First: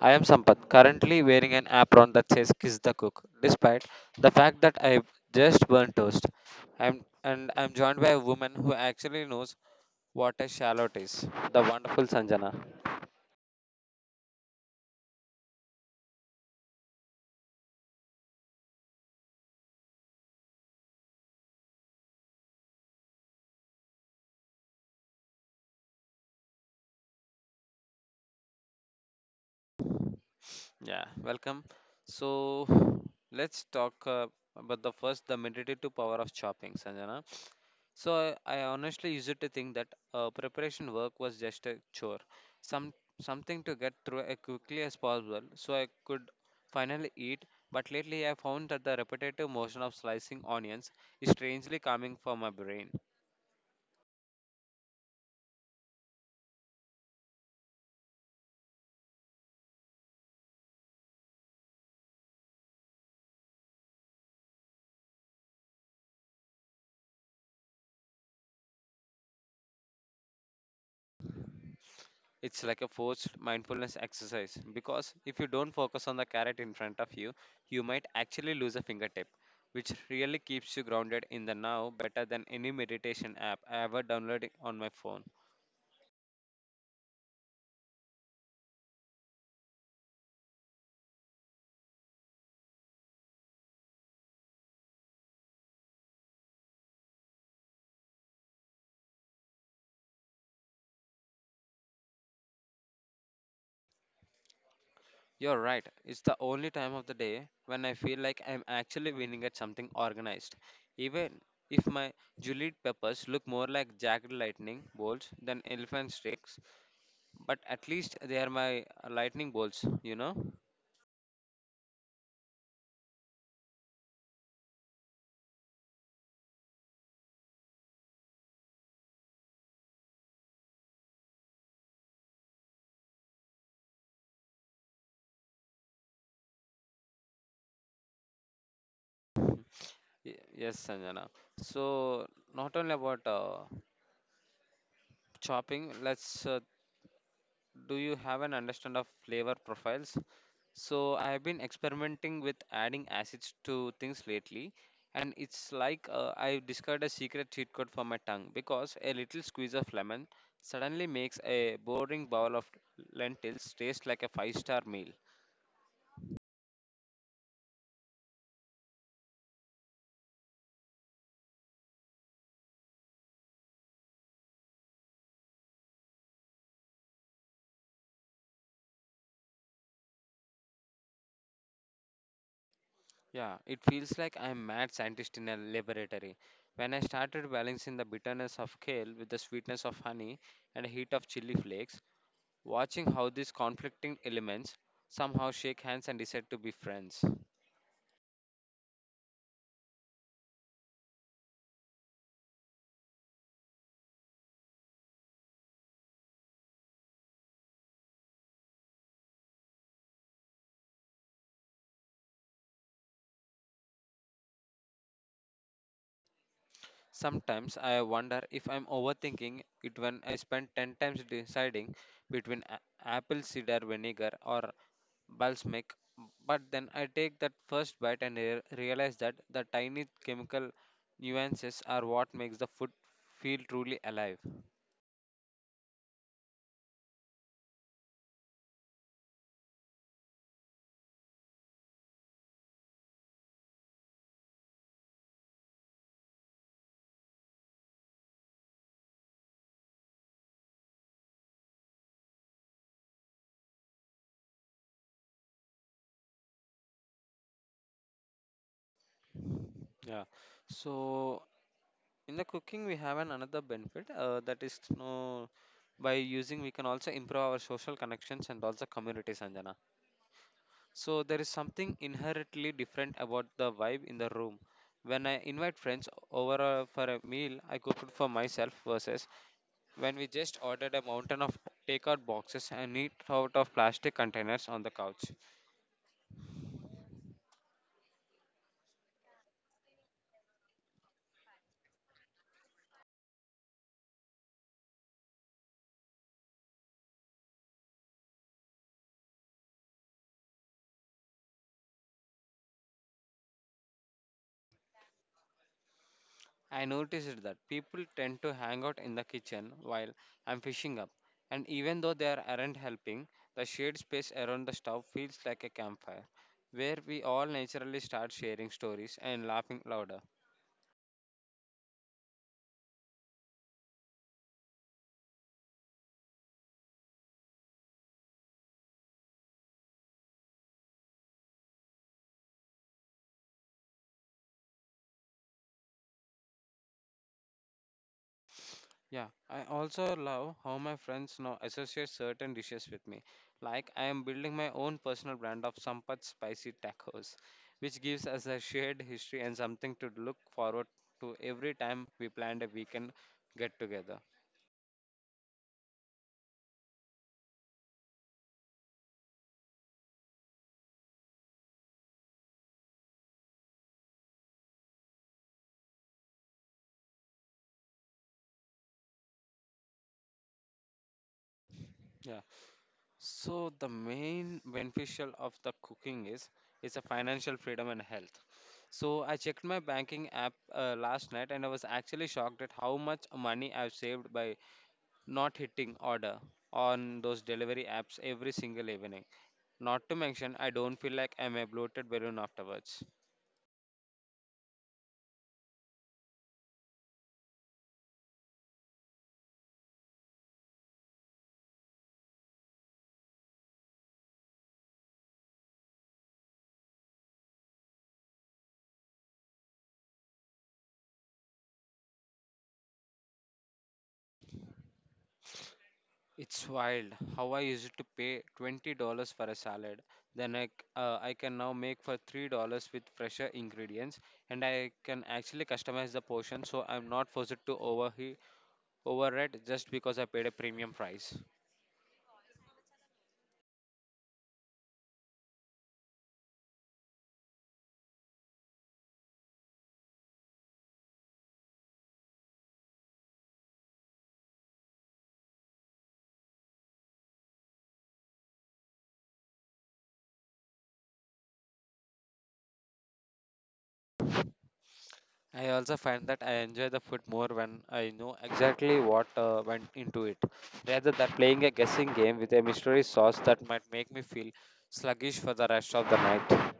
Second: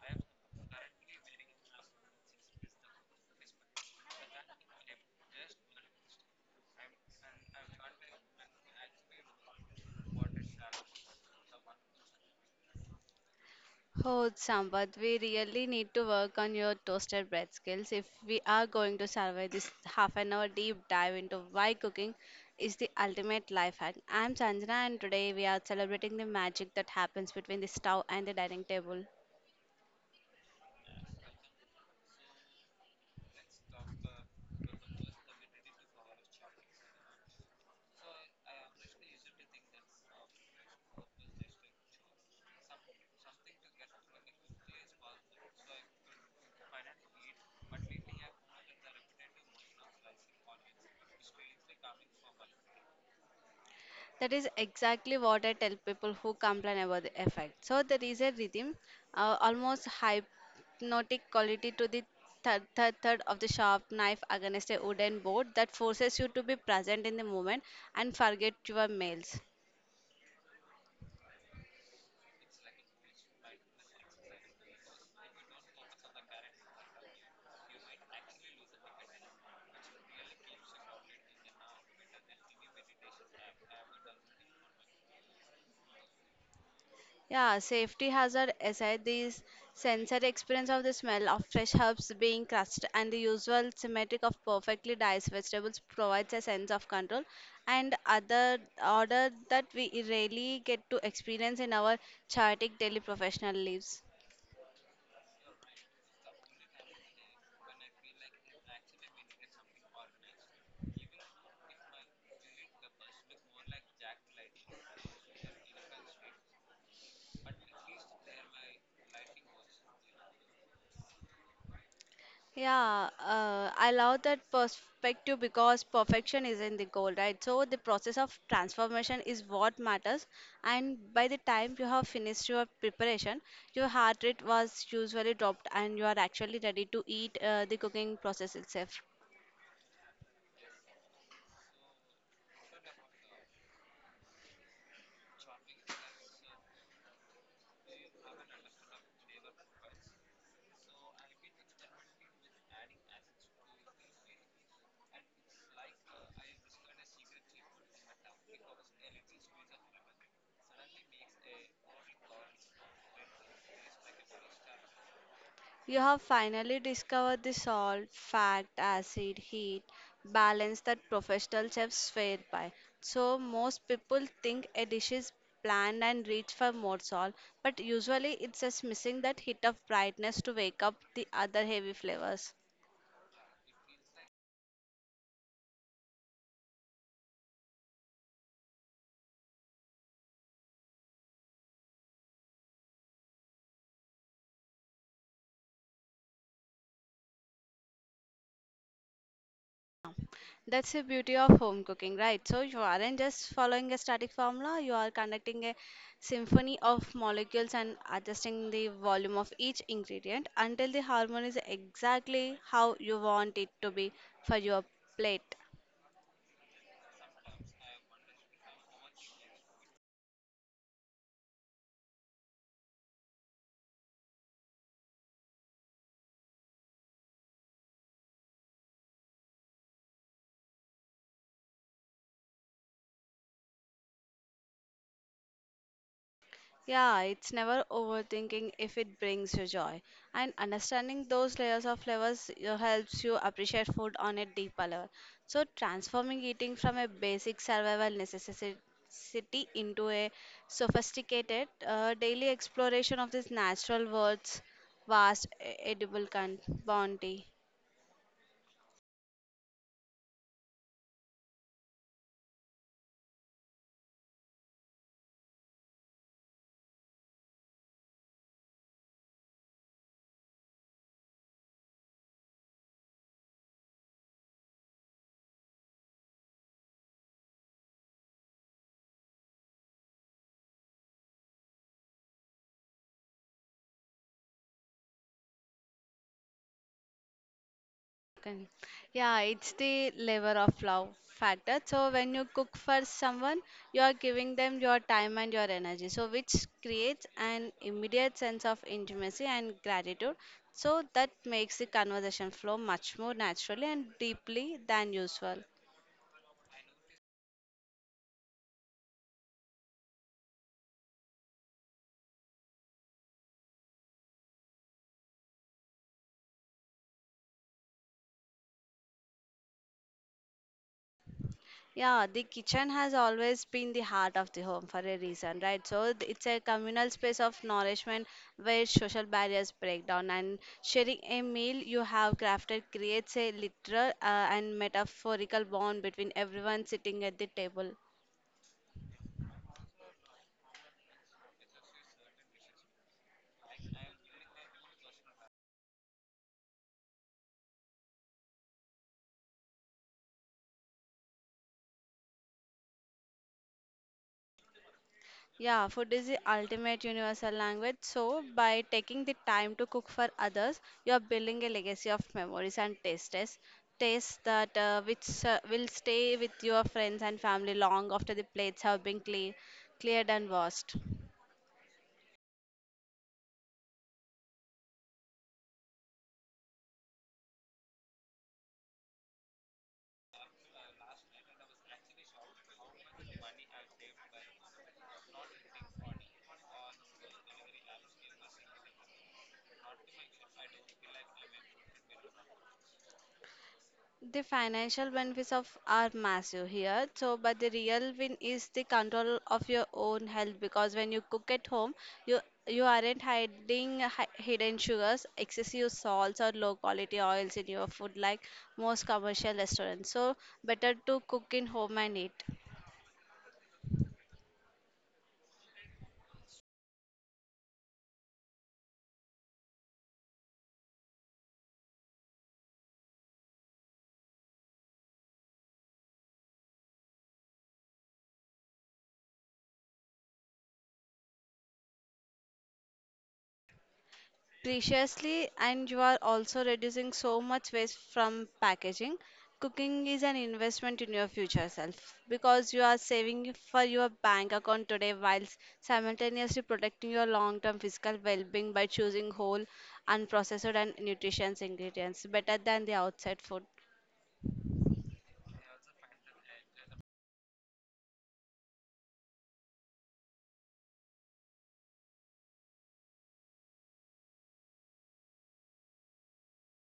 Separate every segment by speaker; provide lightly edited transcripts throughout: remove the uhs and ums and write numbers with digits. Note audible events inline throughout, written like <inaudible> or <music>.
Speaker 1: I am Sampath, currently wearing an apron that says Kiss the Cook, despite the fact that I've just burnt toast. And I'm joined by a woman who actually knows what a shallot is, the wonderful Sanjana.
Speaker 2: Oh, Sampath, we really need to work on your toasted bread skills if we are going to survive this half an hour deep dive into why cooking is the ultimate life hack. I'm Sanjana, and today we are celebrating the magic that happens between the stove and the dining table.
Speaker 1: Yeah, welcome. So, let's talk about the meditative power of chopping, Sanjana. So I honestly used to think that preparation work was just a chore, some something to get through as quickly as possible, so I could finally eat. But lately, I found that the repetitive motion of slicing onions is strangely calming for my brain.
Speaker 2: That is exactly what I tell people who complain about the effect. So there is a rhythm, almost hypnotic quality to the third of the sharp knife against a wooden board that forces you to be present in the moment and forget your mails.
Speaker 1: It's like a forced mindfulness exercise because if you don't focus on the carrot in front of you, you might actually lose a fingertip, which really keeps you grounded in the now better than any meditation app I ever downloaded on my phone.
Speaker 2: Yeah, safety hazard aside, the sensory experience of the smell of fresh herbs being crushed and the usual symmetric of perfectly diced vegetables provides a sense of control and other order that we rarely get to experience in our chaotic daily professional lives.
Speaker 1: You're right. It's the only time of the day when I feel like I'm actually winning at something organized. Even if my Juliet peppers look more like jagged lightning bolts than elephant sticks, but at least they are my lightning bolts, you know?
Speaker 2: Yeah, I love that perspective because perfection isn't the goal, right? So the process of transformation is what matters, and by the time you have finished your preparation, your heart rate was usually dropped, and you are actually ready to eat the cooking process itself.
Speaker 1: Y- Yes, Sanjana. So, not only about chopping, let's do you have an understand of flavor profiles? So I've been experimenting with adding acids to things lately, and it's like I've discovered a secret cheat code for my tongue because a little squeeze of lemon suddenly makes a boring bowl of lentils taste like a five-star meal.
Speaker 2: You have finally discovered the salt, fat, acid, heat balance that professional chefs swear by. So, most people think a dish is bland and rich for more salt, but usually it's just missing that hit of brightness to wake up the other heavy flavors.
Speaker 1: Yeah, it feels like I'm mad scientist in a laboratory. When I started balancing the bitterness of kale with the sweetness of honey and the heat of chili flakes, watching how these conflicting elements somehow shake hands and decide to be friends.
Speaker 2: That's the beauty of home cooking, right? So you aren't just following a static formula, you are conducting a symphony of molecules and adjusting the volume of each ingredient until the harmony is exactly how you want it to be for your plate.
Speaker 1: Sometimes I wonder if I'm overthinking it when I spend 10 times deciding between apple cider vinegar or balsamic, but then I take that first bite and realize that the tiny chemical nuances are what makes the food feel truly alive.
Speaker 2: Yeah, it's never overthinking if it brings you joy. And understanding those layers of flavors helps you appreciate food on a deeper level. So, transforming eating from a basic survival necessity into a sophisticated daily exploration of this natural world's vast edible bounty.
Speaker 1: Yeah. So in the cooking we have an another benefit that is no by using we can also improve our social connections and also communities Anjana. So there is something inherently different about the vibe in the room. When I invite friends over for a meal, I cook it for myself versus when we just ordered a mountain of takeout boxes and eat out of plastic containers on the couch.
Speaker 2: Can- Yeah, it's the lever of love factor. So when you cook for someone, you are giving them your time and your energy. So which creates an immediate sense of intimacy and gratitude. So that makes the conversation flow much more naturally and deeply than usual.
Speaker 1: I noticed that people tend to hang out in the kitchen while I'm fishing up, and even though aren't helping, the shared space around the stove feels like a campfire where we all naturally start sharing stories and laughing louder.
Speaker 2: Yeah, the kitchen has always been the heart of the home for a reason, right? So it's a communal space of nourishment where social barriers break down, and sharing a meal you have crafted creates a literal and metaphorical bond between everyone sitting at the table.
Speaker 1: Yeah, I also love how my friends now associate certain dishes with me. Like I am building my own personal brand of Sampat spicy tacos, which gives us a shared history and something to look forward to every time we plan a weekend get together.
Speaker 2: Yeah, food is the ultimate universal language. So, by taking the time to cook for others, you are building a legacy of memories and tastes, tastes that which will stay with your friends and family long after the plates have been cleared and washed.
Speaker 1: Yeah. So the main beneficial of the cooking is a financial freedom and health. So I checked my banking app last night and I was actually shocked at how much money I've saved by not hitting order on those delivery apps every single evening. Not to mention, I don't feel like I'm a bloated balloon afterwards.
Speaker 2: The financial benefits of are massive here. So, but the real win is the control of your own health because when you cook at home, you you aren't hiding hidden sugars, excessive salts, or low quality oils in your food like most commercial restaurants. So, better to cook in home and eat.
Speaker 1: It's wild how I used to pay $20 for a salad. Then I can now make for $3 with fresher ingredients and I can actually customize the portion so I'm not forced to overhead just because I paid a premium price.
Speaker 2: Preciously, and you are also reducing so much waste from packaging. Cooking is an investment in your future self because you are saving for your bank account today while simultaneously protecting your long term physical well being by choosing whole, unprocessed, and nutritious ingredients better than the outside food.
Speaker 1: I also find that I enjoy the food more when I know exactly what went into it, rather than playing a guessing game with a mystery sauce that might make me feel sluggish for the rest of the night.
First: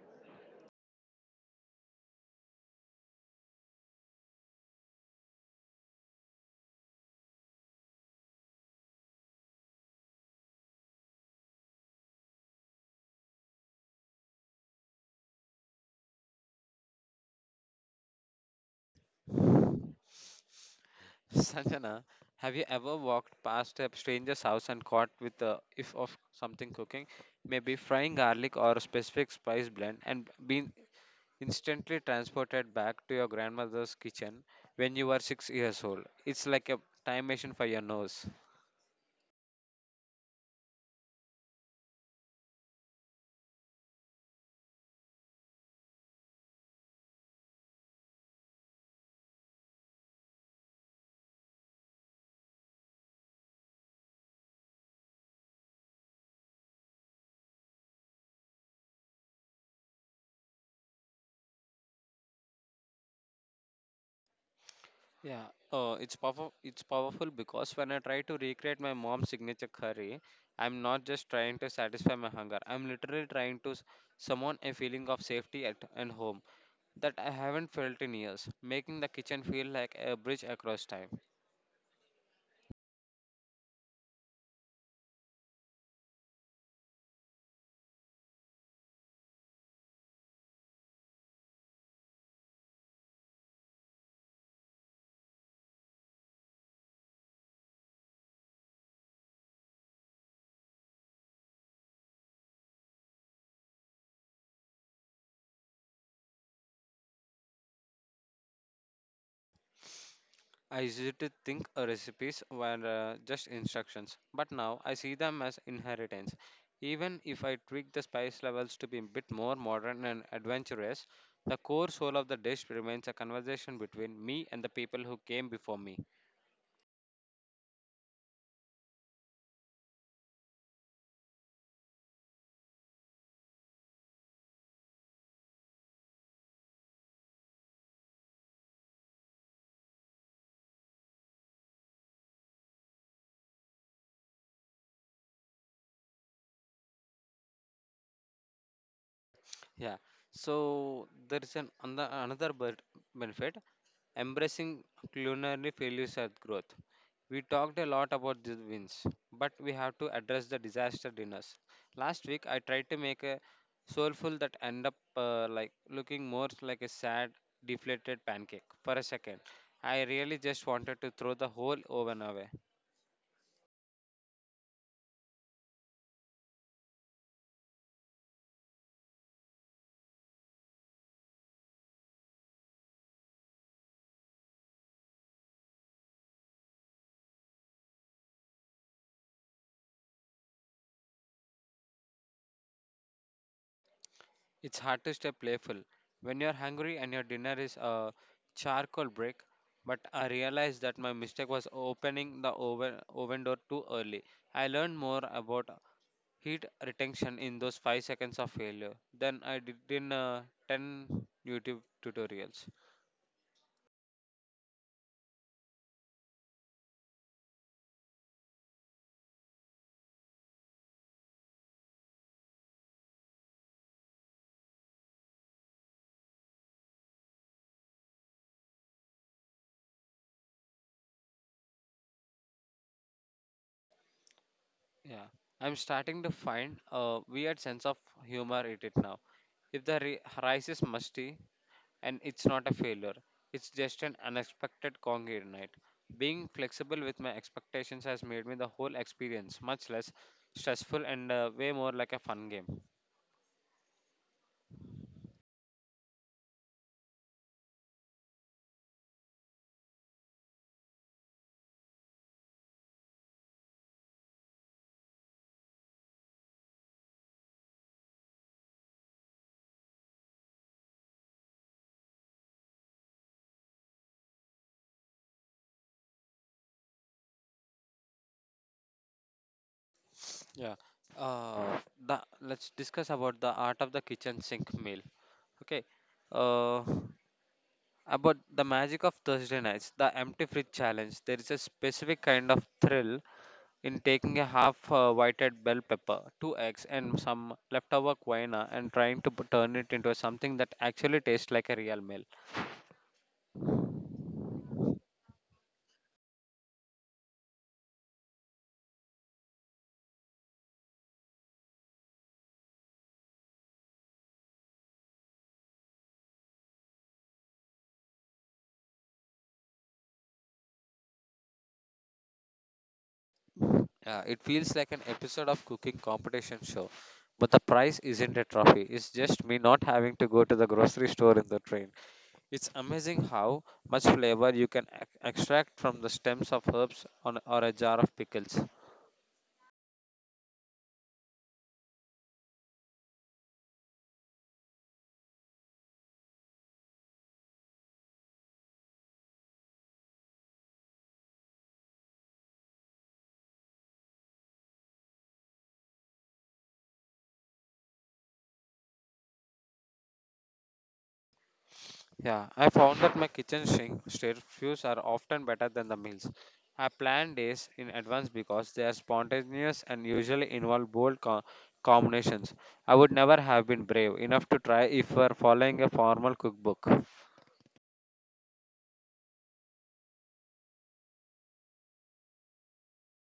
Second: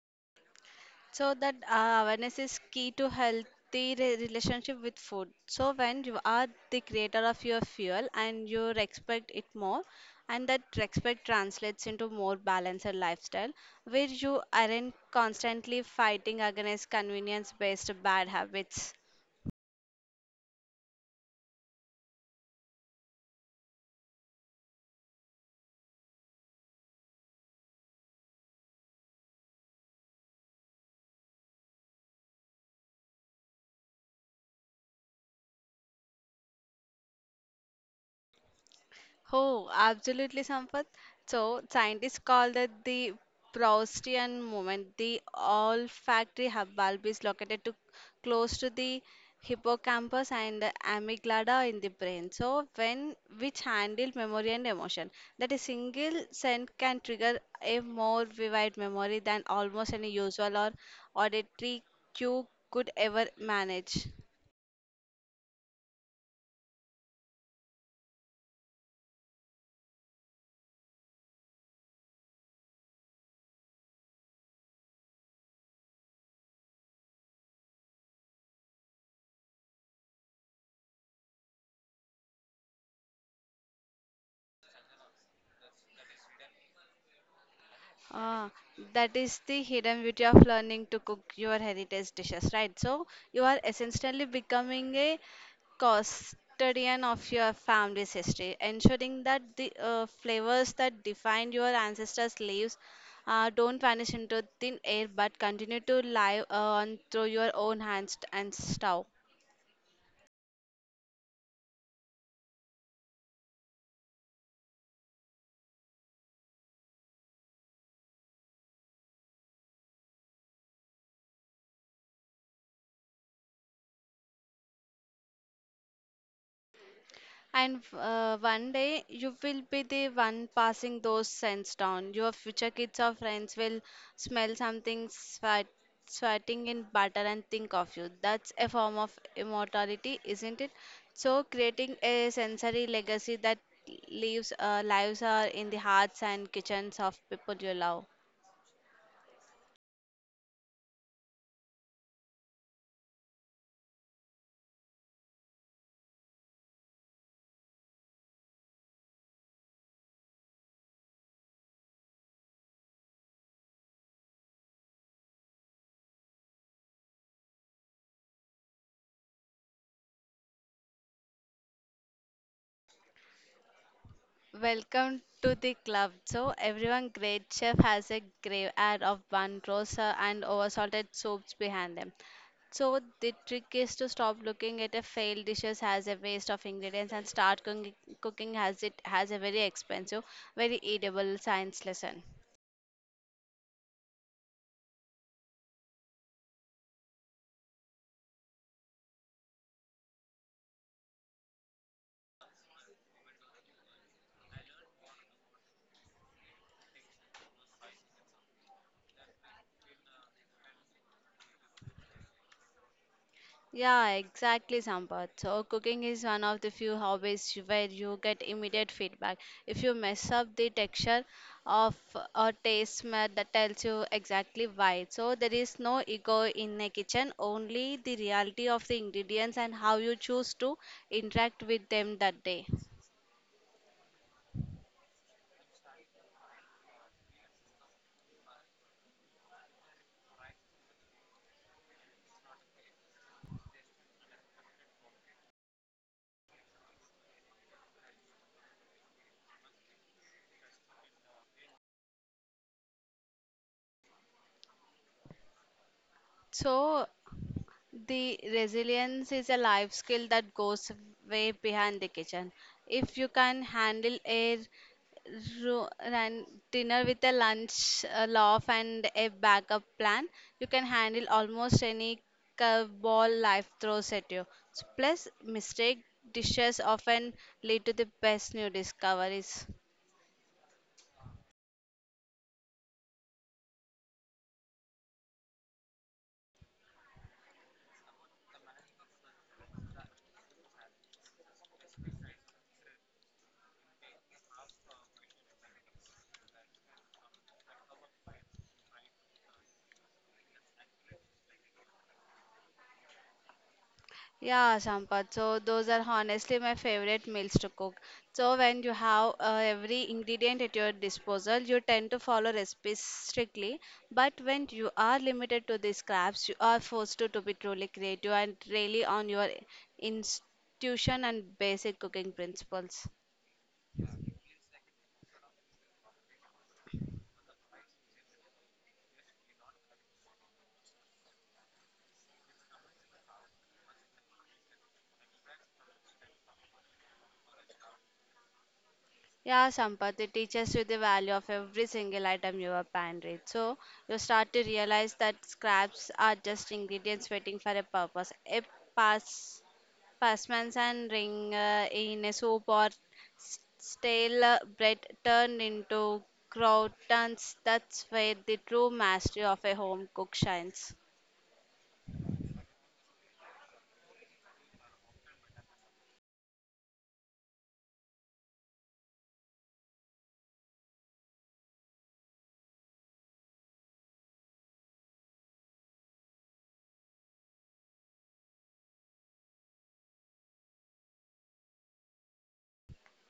Speaker 2: So that awareness is key to healthy relationship with food. So when you are the creator of your fuel and you respect it more, and that respect translates into more balanced lifestyle, where you aren't constantly fighting against convenience-based bad habits.
Speaker 1: <laughs> Sanjana, have you ever walked past a stranger's house and caught with the if of something cooking, maybe frying garlic or a specific spice blend, and been instantly transported back to your grandmother's kitchen when you were 6 years old? It's like a time machine for your nose.
Speaker 2: Oh, absolutely, Sampath. So, scientists call that the Proustian moment. The olfactory hub bulb is located to close to the hippocampus and the amygdala in the brain. So, when which handle memory and emotion, that a single scent can trigger a more vivid memory than almost any usual or auditory cue could ever manage.
Speaker 1: Yeah, it's powerful. It's powerful because when I try to recreate my mom's signature curry, I'm not just trying to satisfy my hunger. I'm literally trying to summon a feeling of safety at and home that I haven't felt in years, making the kitchen feel like a bridge across time.
Speaker 2: Ah, that is the hidden beauty of learning to cook your heritage dishes, right? So you are essentially becoming a custodian of your family's history, ensuring that the flavors that defined your ancestors' lives don't vanish into thin air but continue to live on through your own hands and stove.
Speaker 1: I used to think recipes were just instructions, but now I see them as inheritance. Even if I tweak the spice levels to be a bit more modern and adventurous, the core soul of the dish remains a conversation between me and the people who came before me.
Speaker 2: And one day you will be the one passing those scents down. Your future kids or friends will smell something sweating in butter and think of you. That's a form of immortality, isn't it? So, creating a sensory legacy that leaves lives are in the hearts and kitchens of people you love.
Speaker 1: Yeah. So there is an another benefit embracing culinary failures as growth. We talked a lot about the wins, but we have to address the disaster dinners. Last week, I tried to make a soulful that end up like looking more like a sad, deflated pancake. For a second, I really just wanted to throw the whole oven away.
Speaker 2: Welcome to the club. So everyone great chef has a grave ad of bun roast and oversalted soups behind them. So the trick is to stop looking at a failed dishes as a waste of ingredients and start cooking as it has a very expensive, very eatable science lesson.
Speaker 1: It's hard to stay playful when you're hungry and your dinner is a charcoal brick. But I realized that my mistake was opening the oven door too early. I learned more about heat retention in those 5 seconds of failure than I did in 10 YouTube tutorials.
Speaker 2: Yeah, exactly, Sampath. So, cooking is one of the few hobbies where you get immediate feedback. If you mess up the texture of a taste smell that tells you exactly why. So, there is no ego in a kitchen, only the reality of the ingredients and how you choose to interact with them that day.
Speaker 1: Yeah, I'm starting to find a weird sense of humor in it now. If the rice is musty and it's not a failure, it's just an unexpected congenial night. Being flexible with my expectations has made me the whole experience much less stressful and way more like a fun game.
Speaker 2: So, the resilience is a life skill that goes way behind the kitchen. If you can handle a ru- ran- dinner with a lunch, a laugh, and a backup plan, you can handle almost any curveball life throws at you. Plus, mistake dishes often lead to the best new discoveries.
Speaker 1: Yeah. Uh, let's discuss about the art of the kitchen sink meal. Okay. Uh, about the magic of Thursday nights, the empty fridge challenge. There is a specific kind of thrill in taking a half whited bell pepper, two eggs, and some leftover quinoa and trying to turn it into something that actually tastes like a real meal.
Speaker 2: Yeah, Sampath. So those are honestly my favorite meals to cook. So when you have every ingredient at your disposal, you tend to follow recipes strictly. But when you are limited to the scraps, you are forced to be truly creative and really on your intuition and basic cooking principles.
Speaker 1: It feels like an episode of cooking competition show. But the prize isn't a trophy. It's just me not having to go to the grocery store in the train. It's amazing how much flavor you can extract from the stems of herbs on, or a jar of pickles.
Speaker 2: Yeah, Sampath, it teaches you the value of every single item you have pantry. So you start to realize that scraps are just ingredients waiting for a purpose. A pass, passmans and ring in a soup or stale bread turned into croutons. That's where the true mastery of a home cook shines.
Speaker 1: Yeah, I found that my kitchen sink refuse are often better than the meals. I plan days in advance because they are spontaneous and usually involve bold combinations. I would never have been brave enough to try if we are following a formal cookbook.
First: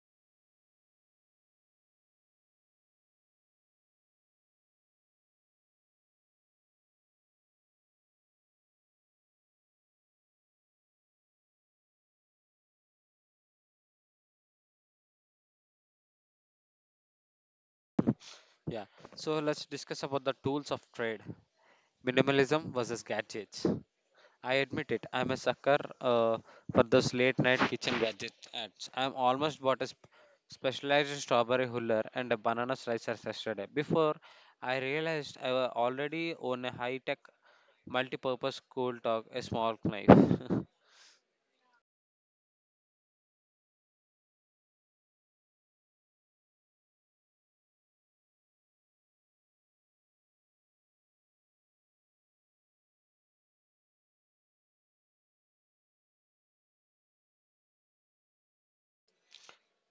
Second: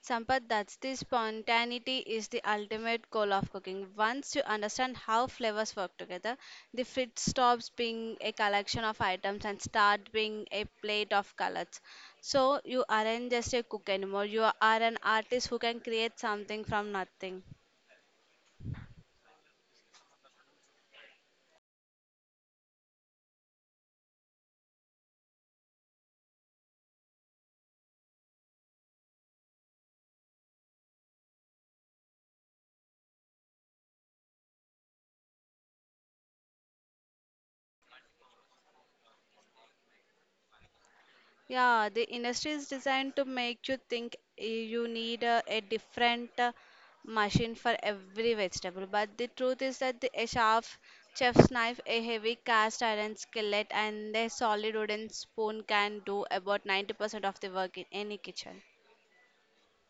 Speaker 2: Sampath, that's the spontaneity is the ultimate goal of cooking. Once you understand how flavors work together, the fridge stops being a collection of items and start being a plate of colors. So you aren't just a cook anymore. You are an artist who can create something from nothing.
Speaker 1: Yeah, so let's discuss about the tools of trade minimalism versus gadgets. I admit it. I'm a sucker for those late night kitchen gadget ads. I'm almost bought a specialized strawberry huller and a banana slicer yesterday. Before I realized I already own a high tech multi purpose cool talk, a small knife. <laughs>
Speaker 2: Yeah, the industry is designed to make you think you need a different machine for every vegetable. But the truth is that a sharp chef's knife, a heavy cast iron skillet, and a solid wooden spoon can do about 90% of the work in any kitchen.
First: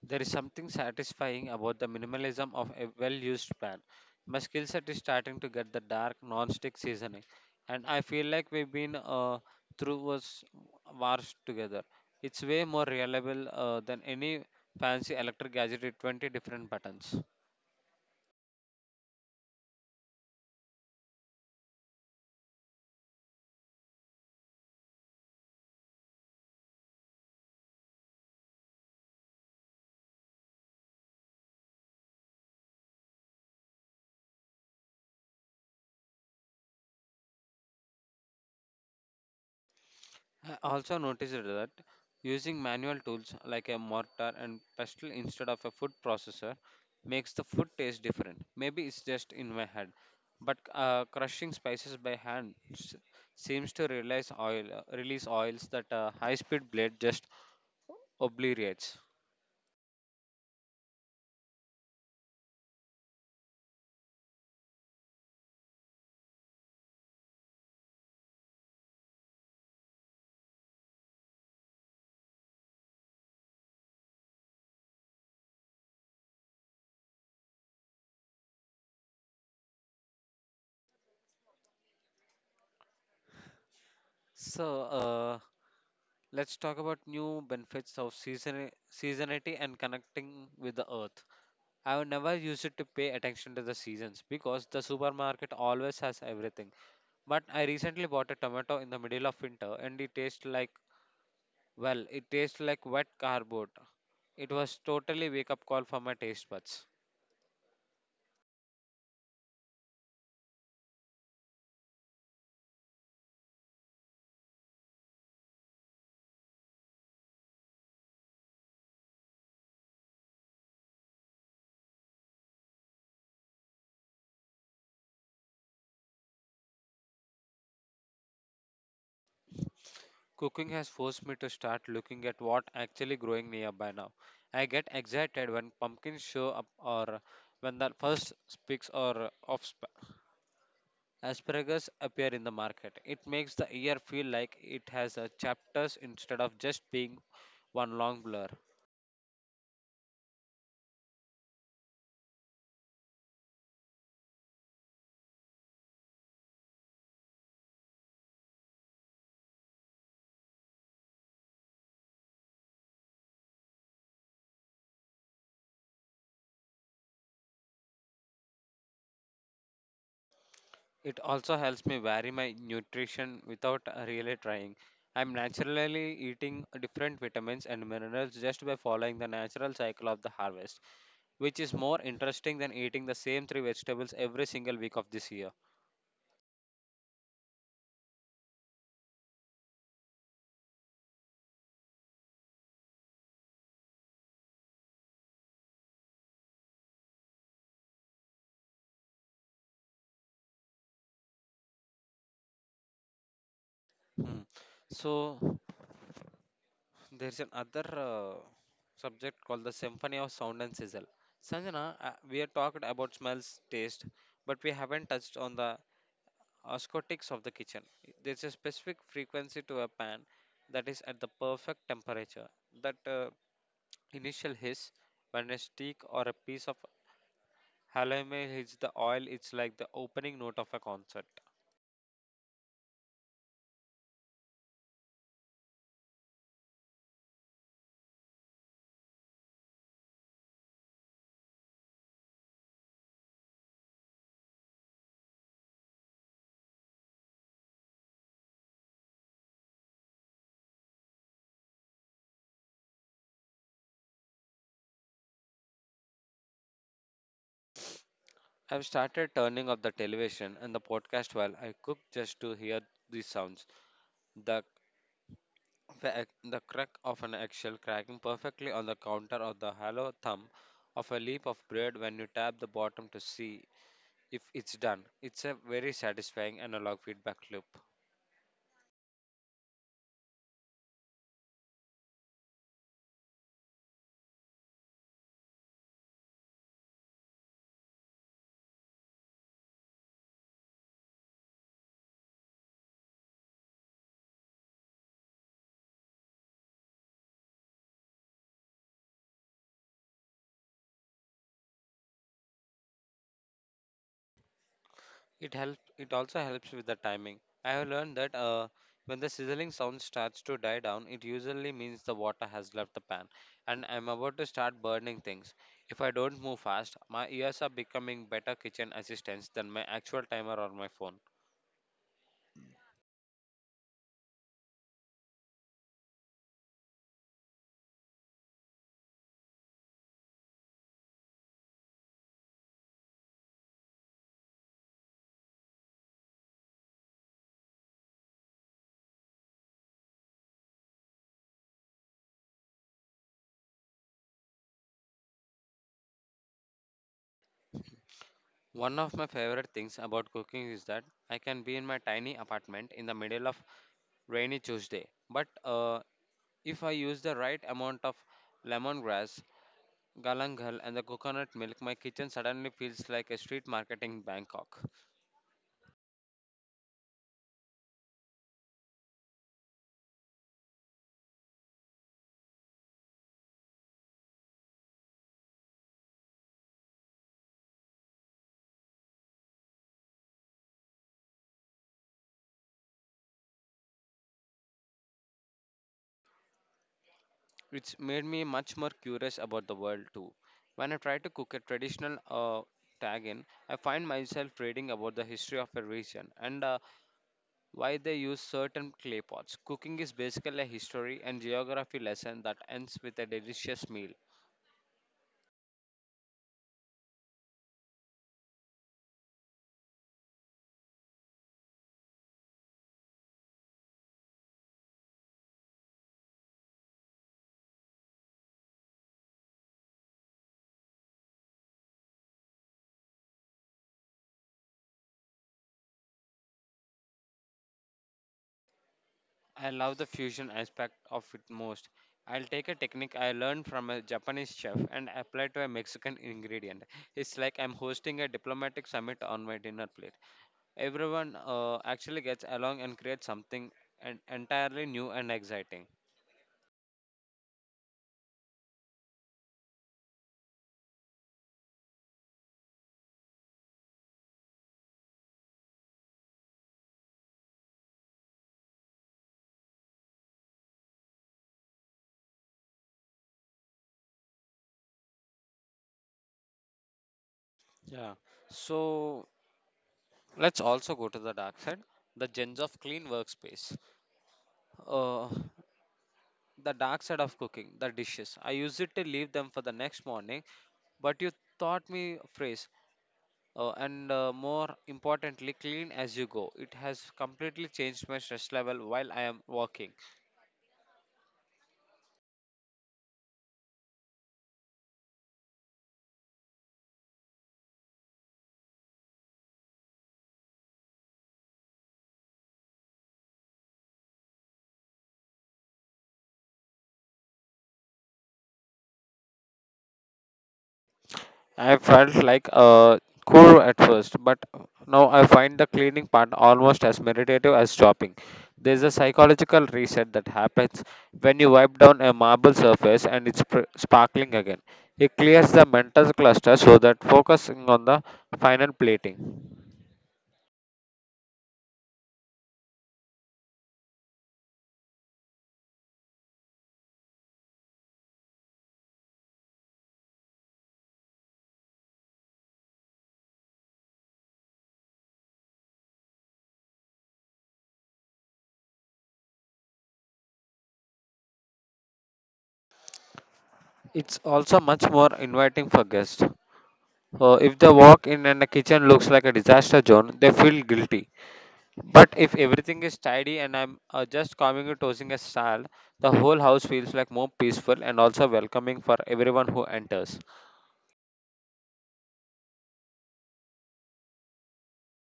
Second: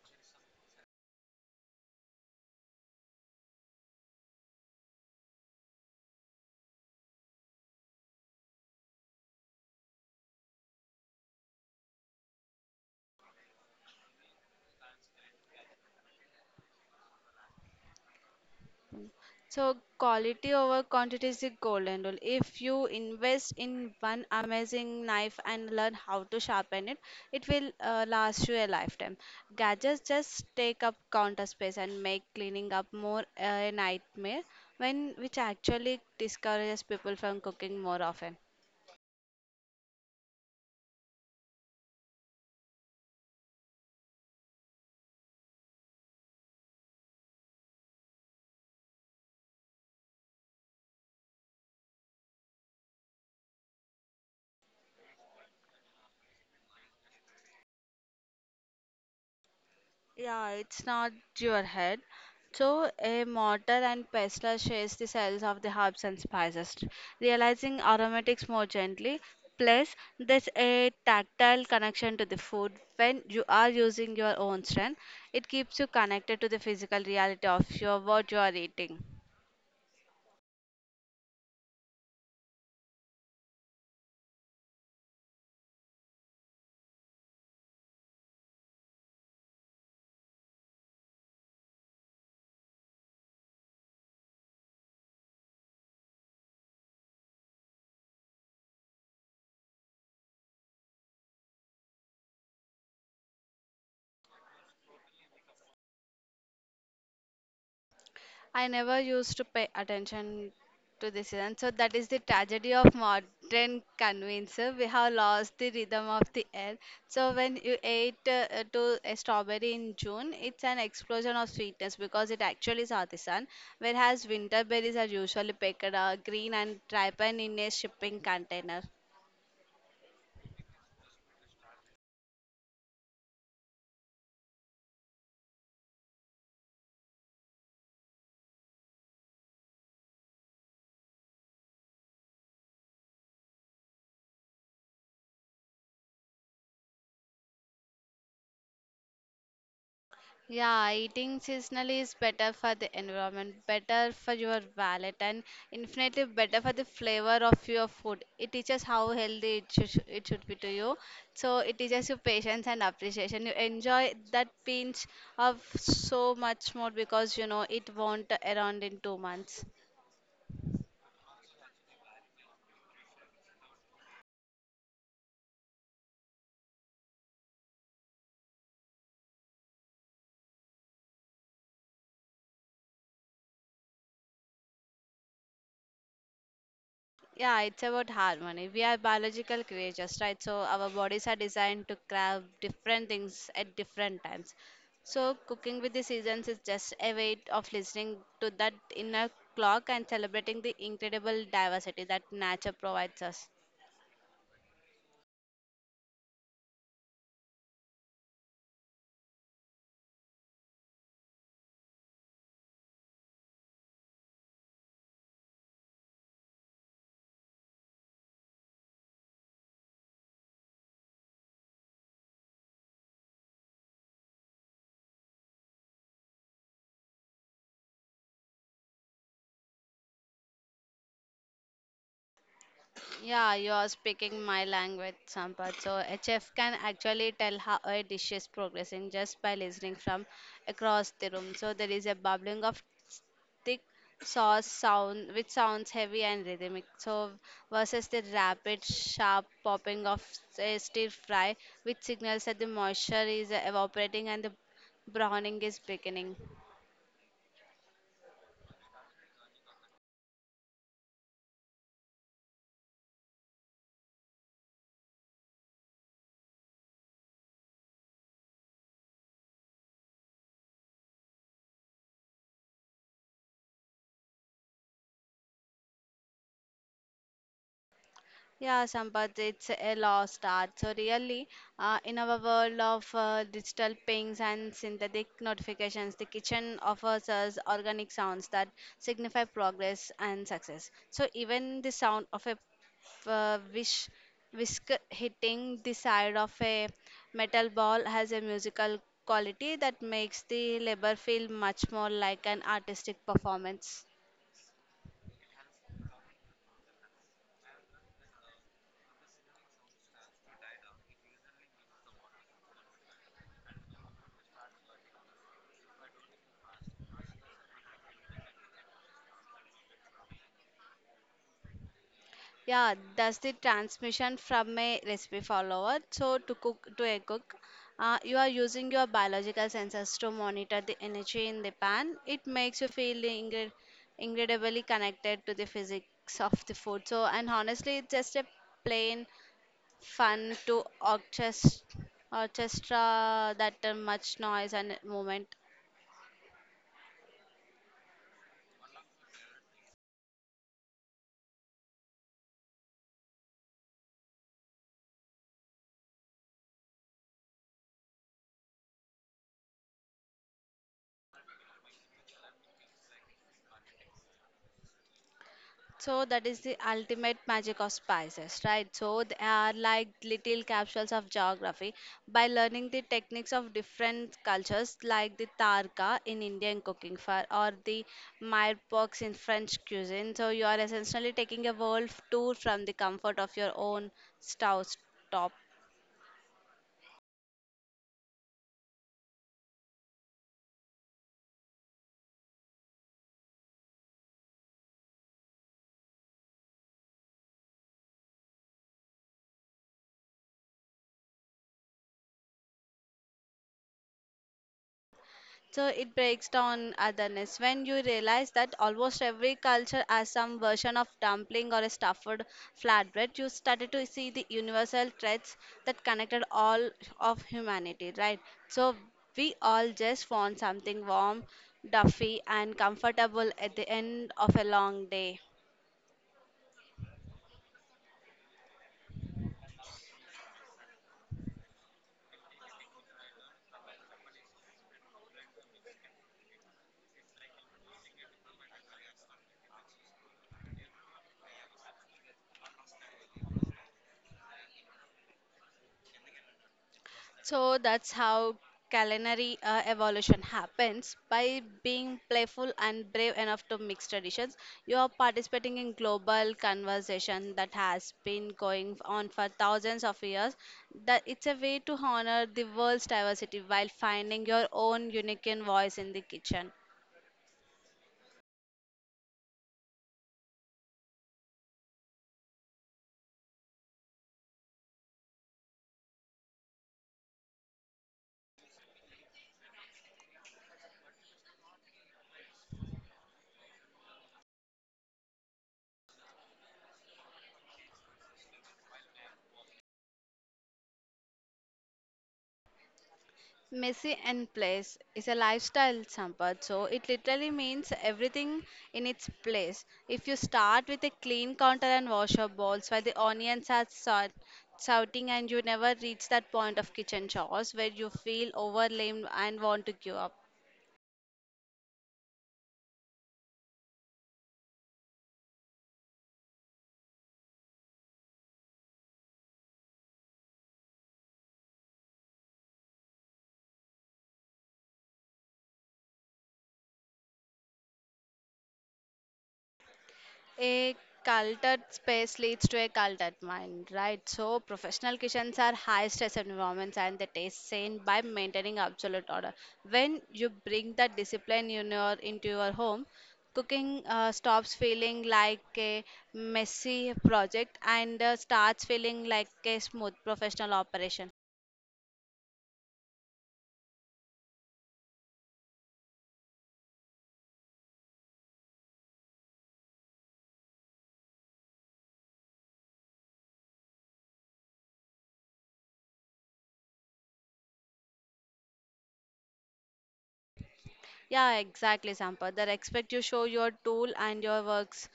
Speaker 1: There is something satisfying about the minimalism of a well used pan. My skill set is starting to get the dark non stick seasoning, and I feel like we've been through us wars together. It's way more reliable than any fancy electric gadget with 20 different buttons.
Speaker 2: So quality over quantity is the golden rule. If you invest in one amazing knife and learn how to sharpen it, it will last you a lifetime. Gadgets just take up counter space and make cleaning up more a nightmare, when which actually discourages people from cooking more often.
Speaker 1: I also noticed that using manual tools like a mortar and pestle instead of a food processor makes the food taste different. Maybe it's just in my head, but crushing spices by hand seems to release release oils that a high-speed blade just obliterates.
Speaker 2: Yeah, it's not your head. So, a mortar and pestle shares the cells of the herbs and spices, realizing aromatics more gently. Plus, there's a tactile connection to the food. When you are using your own strength, it keeps you connected to the physical reality of your what you are eating.
Speaker 1: So let's talk about new benefits of seasonality and connecting with the earth. I have never used it to pay attention to the seasons because the supermarket always has everything. But I recently bought a tomato in the middle of winter and it tastes like, well, it tastes like wet cardboard. It was totally wake up call for my taste buds.
Speaker 2: I never used to pay attention to this season. So that is the tragedy of modern convenience. We have lost the rhythm of the air. So when you ate to a strawberry in June, it's an explosion of sweetness because it actually saw the sun. Whereas winter berries are usually picked green and ripened in a shipping container.
Speaker 1: Cooking has forced me to start looking at what actually growing nearby now. I get excited when pumpkins show up or when the first spicks or of asparagus appear in the market. It makes the year feel like it has a chapters instead of just being one long blur.
Speaker 2: Yeah, eating seasonally is better for the environment, better for your wallet, and infinitely better for the flavor of your food. It teaches how healthy it should be to you. So it teaches you patience and appreciation. You enjoy that pinch of so much more because you know it won't around in 2 months.
Speaker 1: It also helps me vary my nutrition without really trying. I'm naturally eating different vitamins and minerals just by following the natural cycle of the harvest, which is more interesting than eating the same 3 vegetables every single week of this year.
Speaker 2: Yeah, it's about harmony. We are biological creatures, right? So our bodies are designed to crave different things at different times. So cooking with the seasons is just a way of listening to that inner clock and celebrating the incredible diversity that nature provides us.
Speaker 1: Hmm. So, there's another subject called the symphony of sound and sizzle, Sanjana. We have talked about smells taste but we haven't touched on the Oscotics of the kitchen. There's a specific frequency to a pan that is at the perfect temperature. That initial hiss, when a stick or a piece of halloumi hits the oil, it's like the opening note of a concert.
Speaker 2: Yeah, you are speaking my language, Sampath. So a chef can actually tell how a dish is progressing just by listening from across the room. So there is a bubbling of thick sauce sound, which sounds heavy and rhythmic. So versus the rapid, sharp popping of a stir fry, which signals that the moisture is evaporating and the browning is beginning.
Speaker 1: I've started turning off the television and the podcast while I cook just to hear these sounds. The the crack of an eggshell cracking perfectly on the counter, or the hollow thumb of a leaf of bread when you tap the bottom to see if it's done. It's a very satisfying analog feedback loop.
Speaker 2: Yeah, Sampath, it's a lost art. So really, in our world of digital pings and synthetic notifications, the kitchen offers us organic sounds that signify progress and success. So even the sound of a wish whisk hitting the side of a metal ball has a musical quality that makes the labor feel much more like an artistic performance.
Speaker 1: It helps. It also helps with the timing. I have learned that when the sizzling sound starts to die down, it usually means the water has left the pan, and I'm about to start burning things. If I don't move fast, my ears are becoming better kitchen assistants than my actual timer or my phone.
Speaker 2: Yeah, that's the transmission from a recipe follower. So to a cook, you are using your biological sensors to monitor the energy in the pan. It makes you feel incredibly connected to the physics of the food. So and honestly, it's just a plain fun to orchestra that much noise and movement.
Speaker 1: One of my favorite things about cooking is that I can be in my tiny apartment in the middle of rainy Tuesday. But if I use the right amount of lemongrass, Galangal, and the coconut milk, my kitchen suddenly feels like a street market in Bangkok.
Speaker 2: So that is the ultimate magic of spices, right? So they are like little capsules of geography. By learning the techniques of different cultures, like the tarka in Indian cooking for, or the mirepoix in French cuisine, so you are essentially taking a world tour from the comfort of your own stove top.
Speaker 1: It's made me much more curious about the world too. When I try to cook a traditional tagine, I find myself reading about the history of a region and why they use certain clay pots. Cooking is basically a history and geography lesson that ends with a delicious meal.
Speaker 2: So it breaks down otherness. When you realize that almost every culture has some version of dumpling or a stuffed flatbread, you started to see the universal threads that connected all of humanity, right? So we all just want something warm, duffy, and comfortable at the end of a long day.
Speaker 1: I love the fusion aspect of it most. I'll take a technique I learned from a Japanese chef and apply to a Mexican ingredient. It's like I'm hosting a diplomatic summit on my dinner plate. Everyone actually gets along and creates something entirely new and exciting.
Speaker 2: So that's how culinary evolution happens by being playful and brave enough to mix traditions. You are participating in global conversation that has been going on for thousands of years. That it's a way to honor the world's diversity while finding your own unique voice in the kitchen.
Speaker 1: Yeah. So let's also go to the dark side, the gems of clean workspace. Uh, the dark side of cooking, the dishes. I use it to leave them for the next morning, but you taught me a phrase, and more importantly, clean as you go. It has completely changed my stress level while I am working.
Speaker 2: Messy and place is a lifestyle, Sampath. So it literally means everything in its place. If you start with a clean counter and wash your bowls while the onions are sort, shouting and you never reach that point of kitchen chores where you feel overwhelmed and want to give up.
Speaker 1: I felt like a chore at first, but now I find the cleaning part almost as meditative as shopping. There's a psychological reset that happens when you wipe down a marble surface and it's sparkling again. It clears the mental cluster so that focusing on the final plating.
Speaker 2: A cultured space leads to a cultured mind, right? So, professional kitchens are high stress environments and they taste sane by maintaining absolute order. When you bring that discipline in into your home, cooking stops feeling like a messy project and starts feeling like a smooth professional operation.
Speaker 1: It's also much more inviting for guests. If the walk in and the kitchen looks like a disaster zone, they feel guilty. But if everything is tidy and I'm just coming and tossing a salad, the whole house feels like more peaceful and also welcoming for everyone who enters.
Speaker 2: Yeah, exactly, Sampath. The respect you show your tool and your works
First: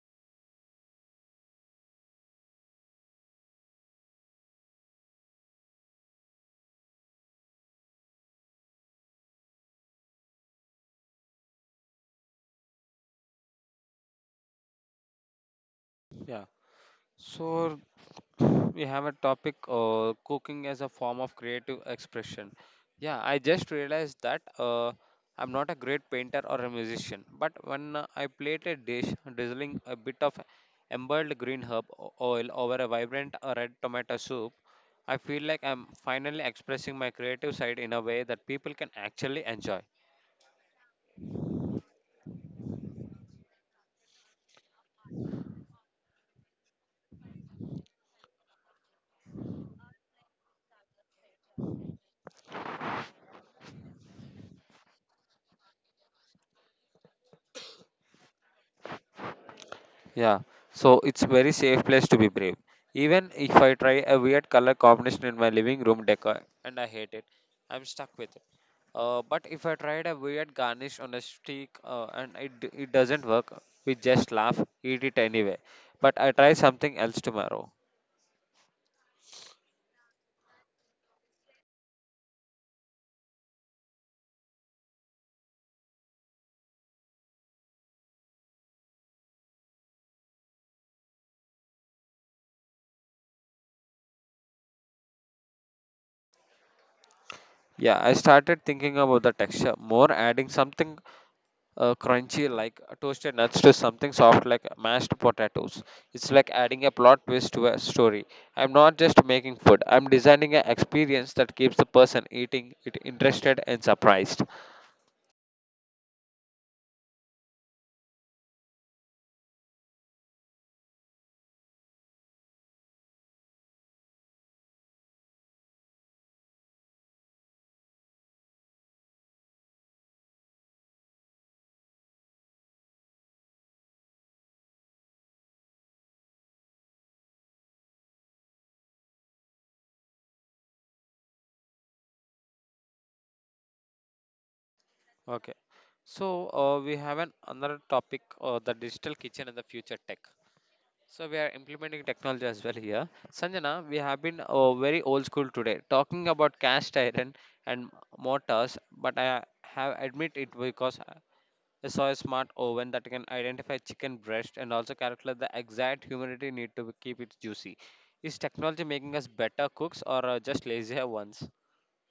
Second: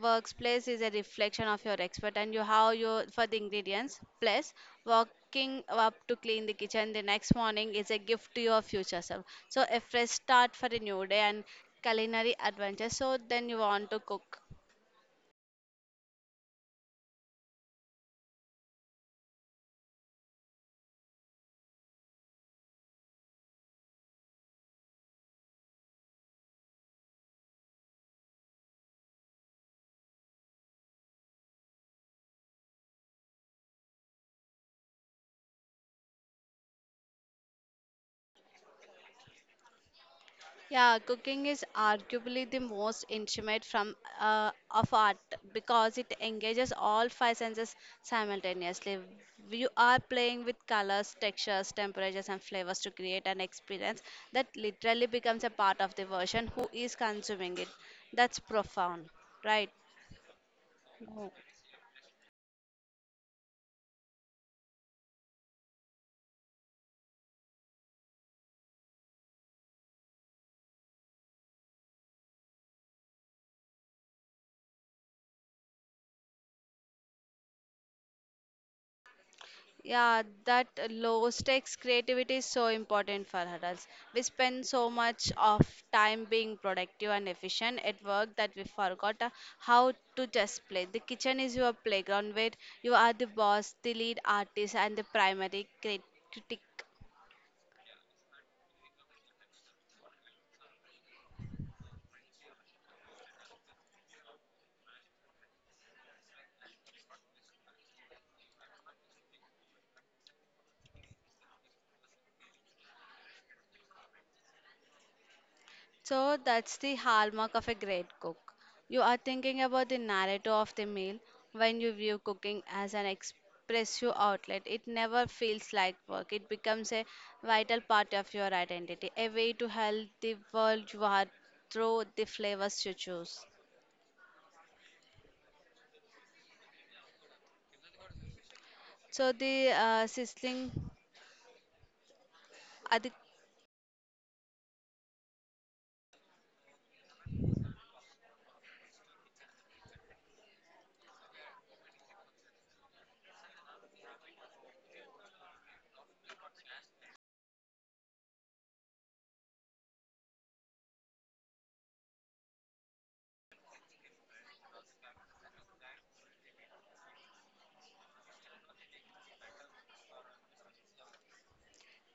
Speaker 2: workplace is a reflection of your expert and you how you for the ingredients plus walking up to clean the kitchen the next morning is a gift to your future self, so a fresh start for a new day and culinary adventure, so then you want to cook.
Speaker 1: Yeah. So we have a topic, cooking as a form of creative expression. Yeah, I just realized that I'm not a great painter or a musician, but when I plate a dish, drizzling a bit of embroiled green herb oil over a vibrant red tomato soup, I feel like I'm finally expressing my creative side in a way that people can actually enjoy.
Speaker 2: Yeah, cooking is arguably the most intimate from of art because it engages all five senses simultaneously. You are playing with colors, textures, temperatures, and flavors to create an experience that literally becomes a part of the version who is consuming it. That's profound, right?
Speaker 1: Yeah, so it's very safe place to be brave. Even if I try a weird color combination in my living room decor and I hate it, I'm stuck with it. But if I tried a weird garnish on a stick and it doesn't work, we just laugh, eat it anyway. But I try something else tomorrow.
Speaker 2: Yeah, that low stakes creativity is so important for adults. We spend so much of time being productive and efficient at work that we forgot how to just play. The kitchen is your playground where you are the boss, the lead artist, and the critic.
Speaker 1: Yeah, I started thinking about the texture more, adding something crunchy like toasted nuts to something soft like mashed potatoes. It's like adding a plot twist to a story. I'm not just making food, I'm designing an experience that keeps the person eating it interested and surprised.
Speaker 2: So that's the hallmark of a great cook. You are thinking about the narrative of the meal when you view cooking as an expressive outlet. It never feels like work. It becomes a vital part of your identity, a way to help the world you are through the flavors you choose. So the sizzling.
Speaker 1: Okay, so we have an another topic, the digital kitchen and the future tech. So we are implementing technology as well here. Sanjana, we have been very old school today, talking about cast iron and mortars, but I have admit it because I saw a smart oven that can identify chicken breast and also calculate the exact humidity need to keep it juicy. Is technology making us better cooks, or just lazier ones?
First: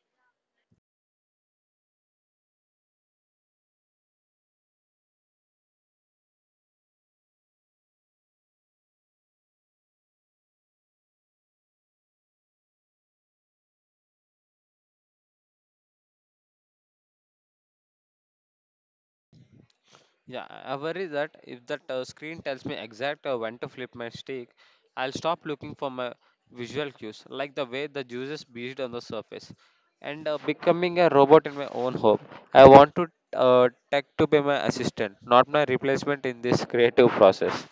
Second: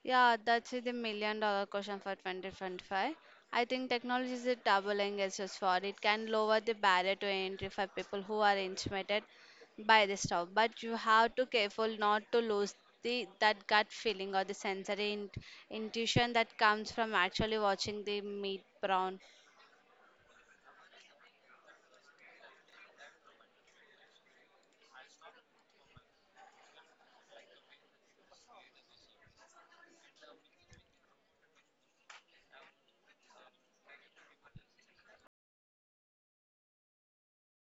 Speaker 2: Yeah, that's the million-dollar question for 2025. I think technology is a doubling as just for it can lower the barrier to entry for people who are intimidated by this stuff. But you have to careful not to lose the that gut feeling or the sensory intuition that comes from actually watching the meat brown.
Speaker 1: Yeah, I worry that if that screen tells me exact when to flip my steak, I'll stop looking for my visual cues, like the way the juices beached on the surface, and becoming a robot in my own home. I want to tech to be my assistant, not my replacement in this creative process.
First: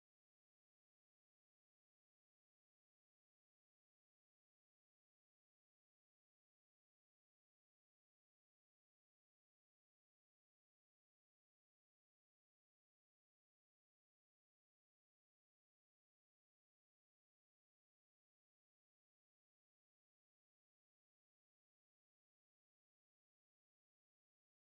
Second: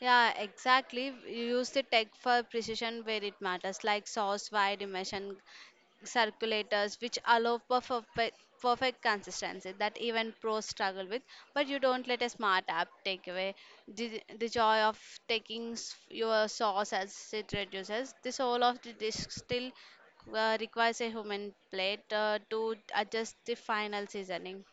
Speaker 2: Yeah, exactly. You use the tech for precision where it matters, like sauce, wide immersion, circulators, which allow perfect consistency that even pros struggle with. But you don't let a smart app take away the joy of taking your sauce as it reduces. The soul of the dish still requires a human plate to adjust the final seasoning.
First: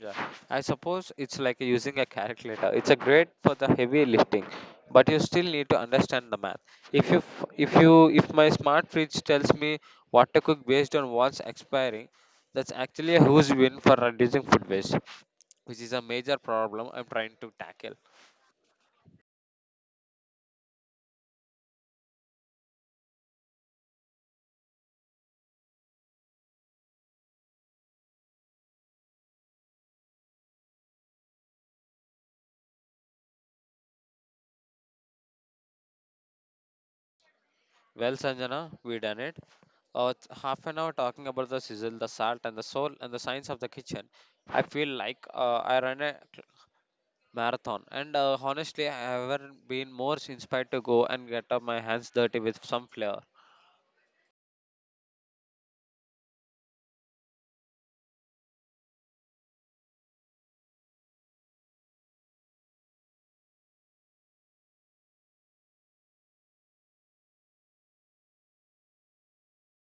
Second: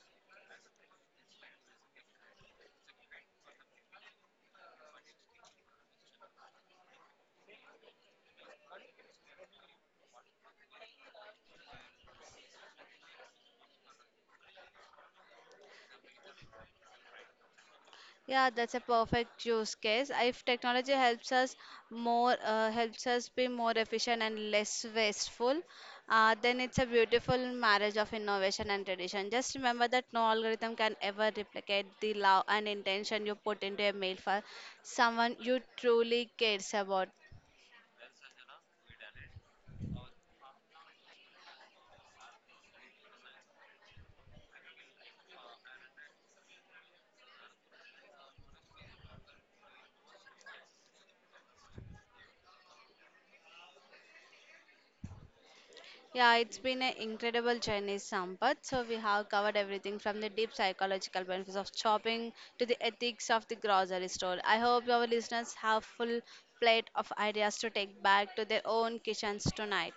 Speaker 1: Yeah, I suppose it's like using a calculator. It's a great for the heavy lifting, but you still need to understand the math. If you if my smart fridge tells me what to cook based on what's expiring, that's actually a huge win for reducing food waste, which is a major problem I'm trying to tackle.
Speaker 2: Yeah, that's a perfect use case. If technology helps us helps us be more efficient and less wasteful, then it's a beautiful marriage of innovation and tradition. Just remember that no algorithm can ever replicate the love and intention you put into a mail for someone you truly cares about.
Speaker 1: Well, Sanjana, we done it. It's half an hour talking about the sizzle, the salt, and the soul, and the science of the kitchen. I feel like I run a marathon, and honestly I haven't been more inspired to go and get up my hands dirty with some flair.
Speaker 2: Yeah, it's been an incredible journey, Sampath. So we have covered everything from the deep psychological benefits of shopping to the ethics of the grocery store. I hope our listeners have full plate of ideas to take back to their own kitchens tonight.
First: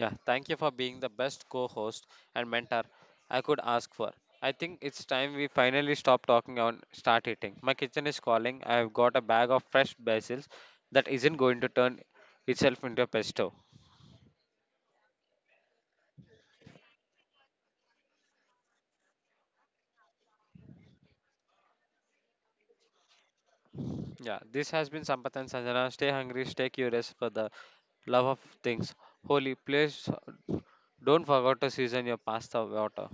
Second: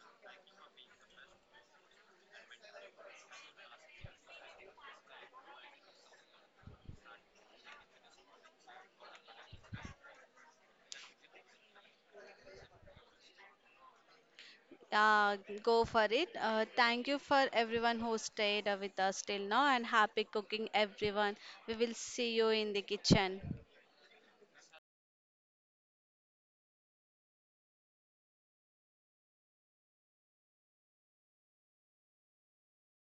Speaker 1: Yeah, thank you for being the best co-host and mentor I could ask for. I think it's time we finally stop talking and start eating. My kitchen is calling. I've got a bag of fresh basils that isn't going to turn itself into a pesto.
Speaker 2: Yeah, go for it. Thank you for everyone who stayed with us till now and happy cooking, everyone. We will see you in the kitchen.
Speaker 1: Yeah, this has been Sampath and Sanjana. Stay hungry, stay curious, for the love of things holy, please don't forget to season your pasta water.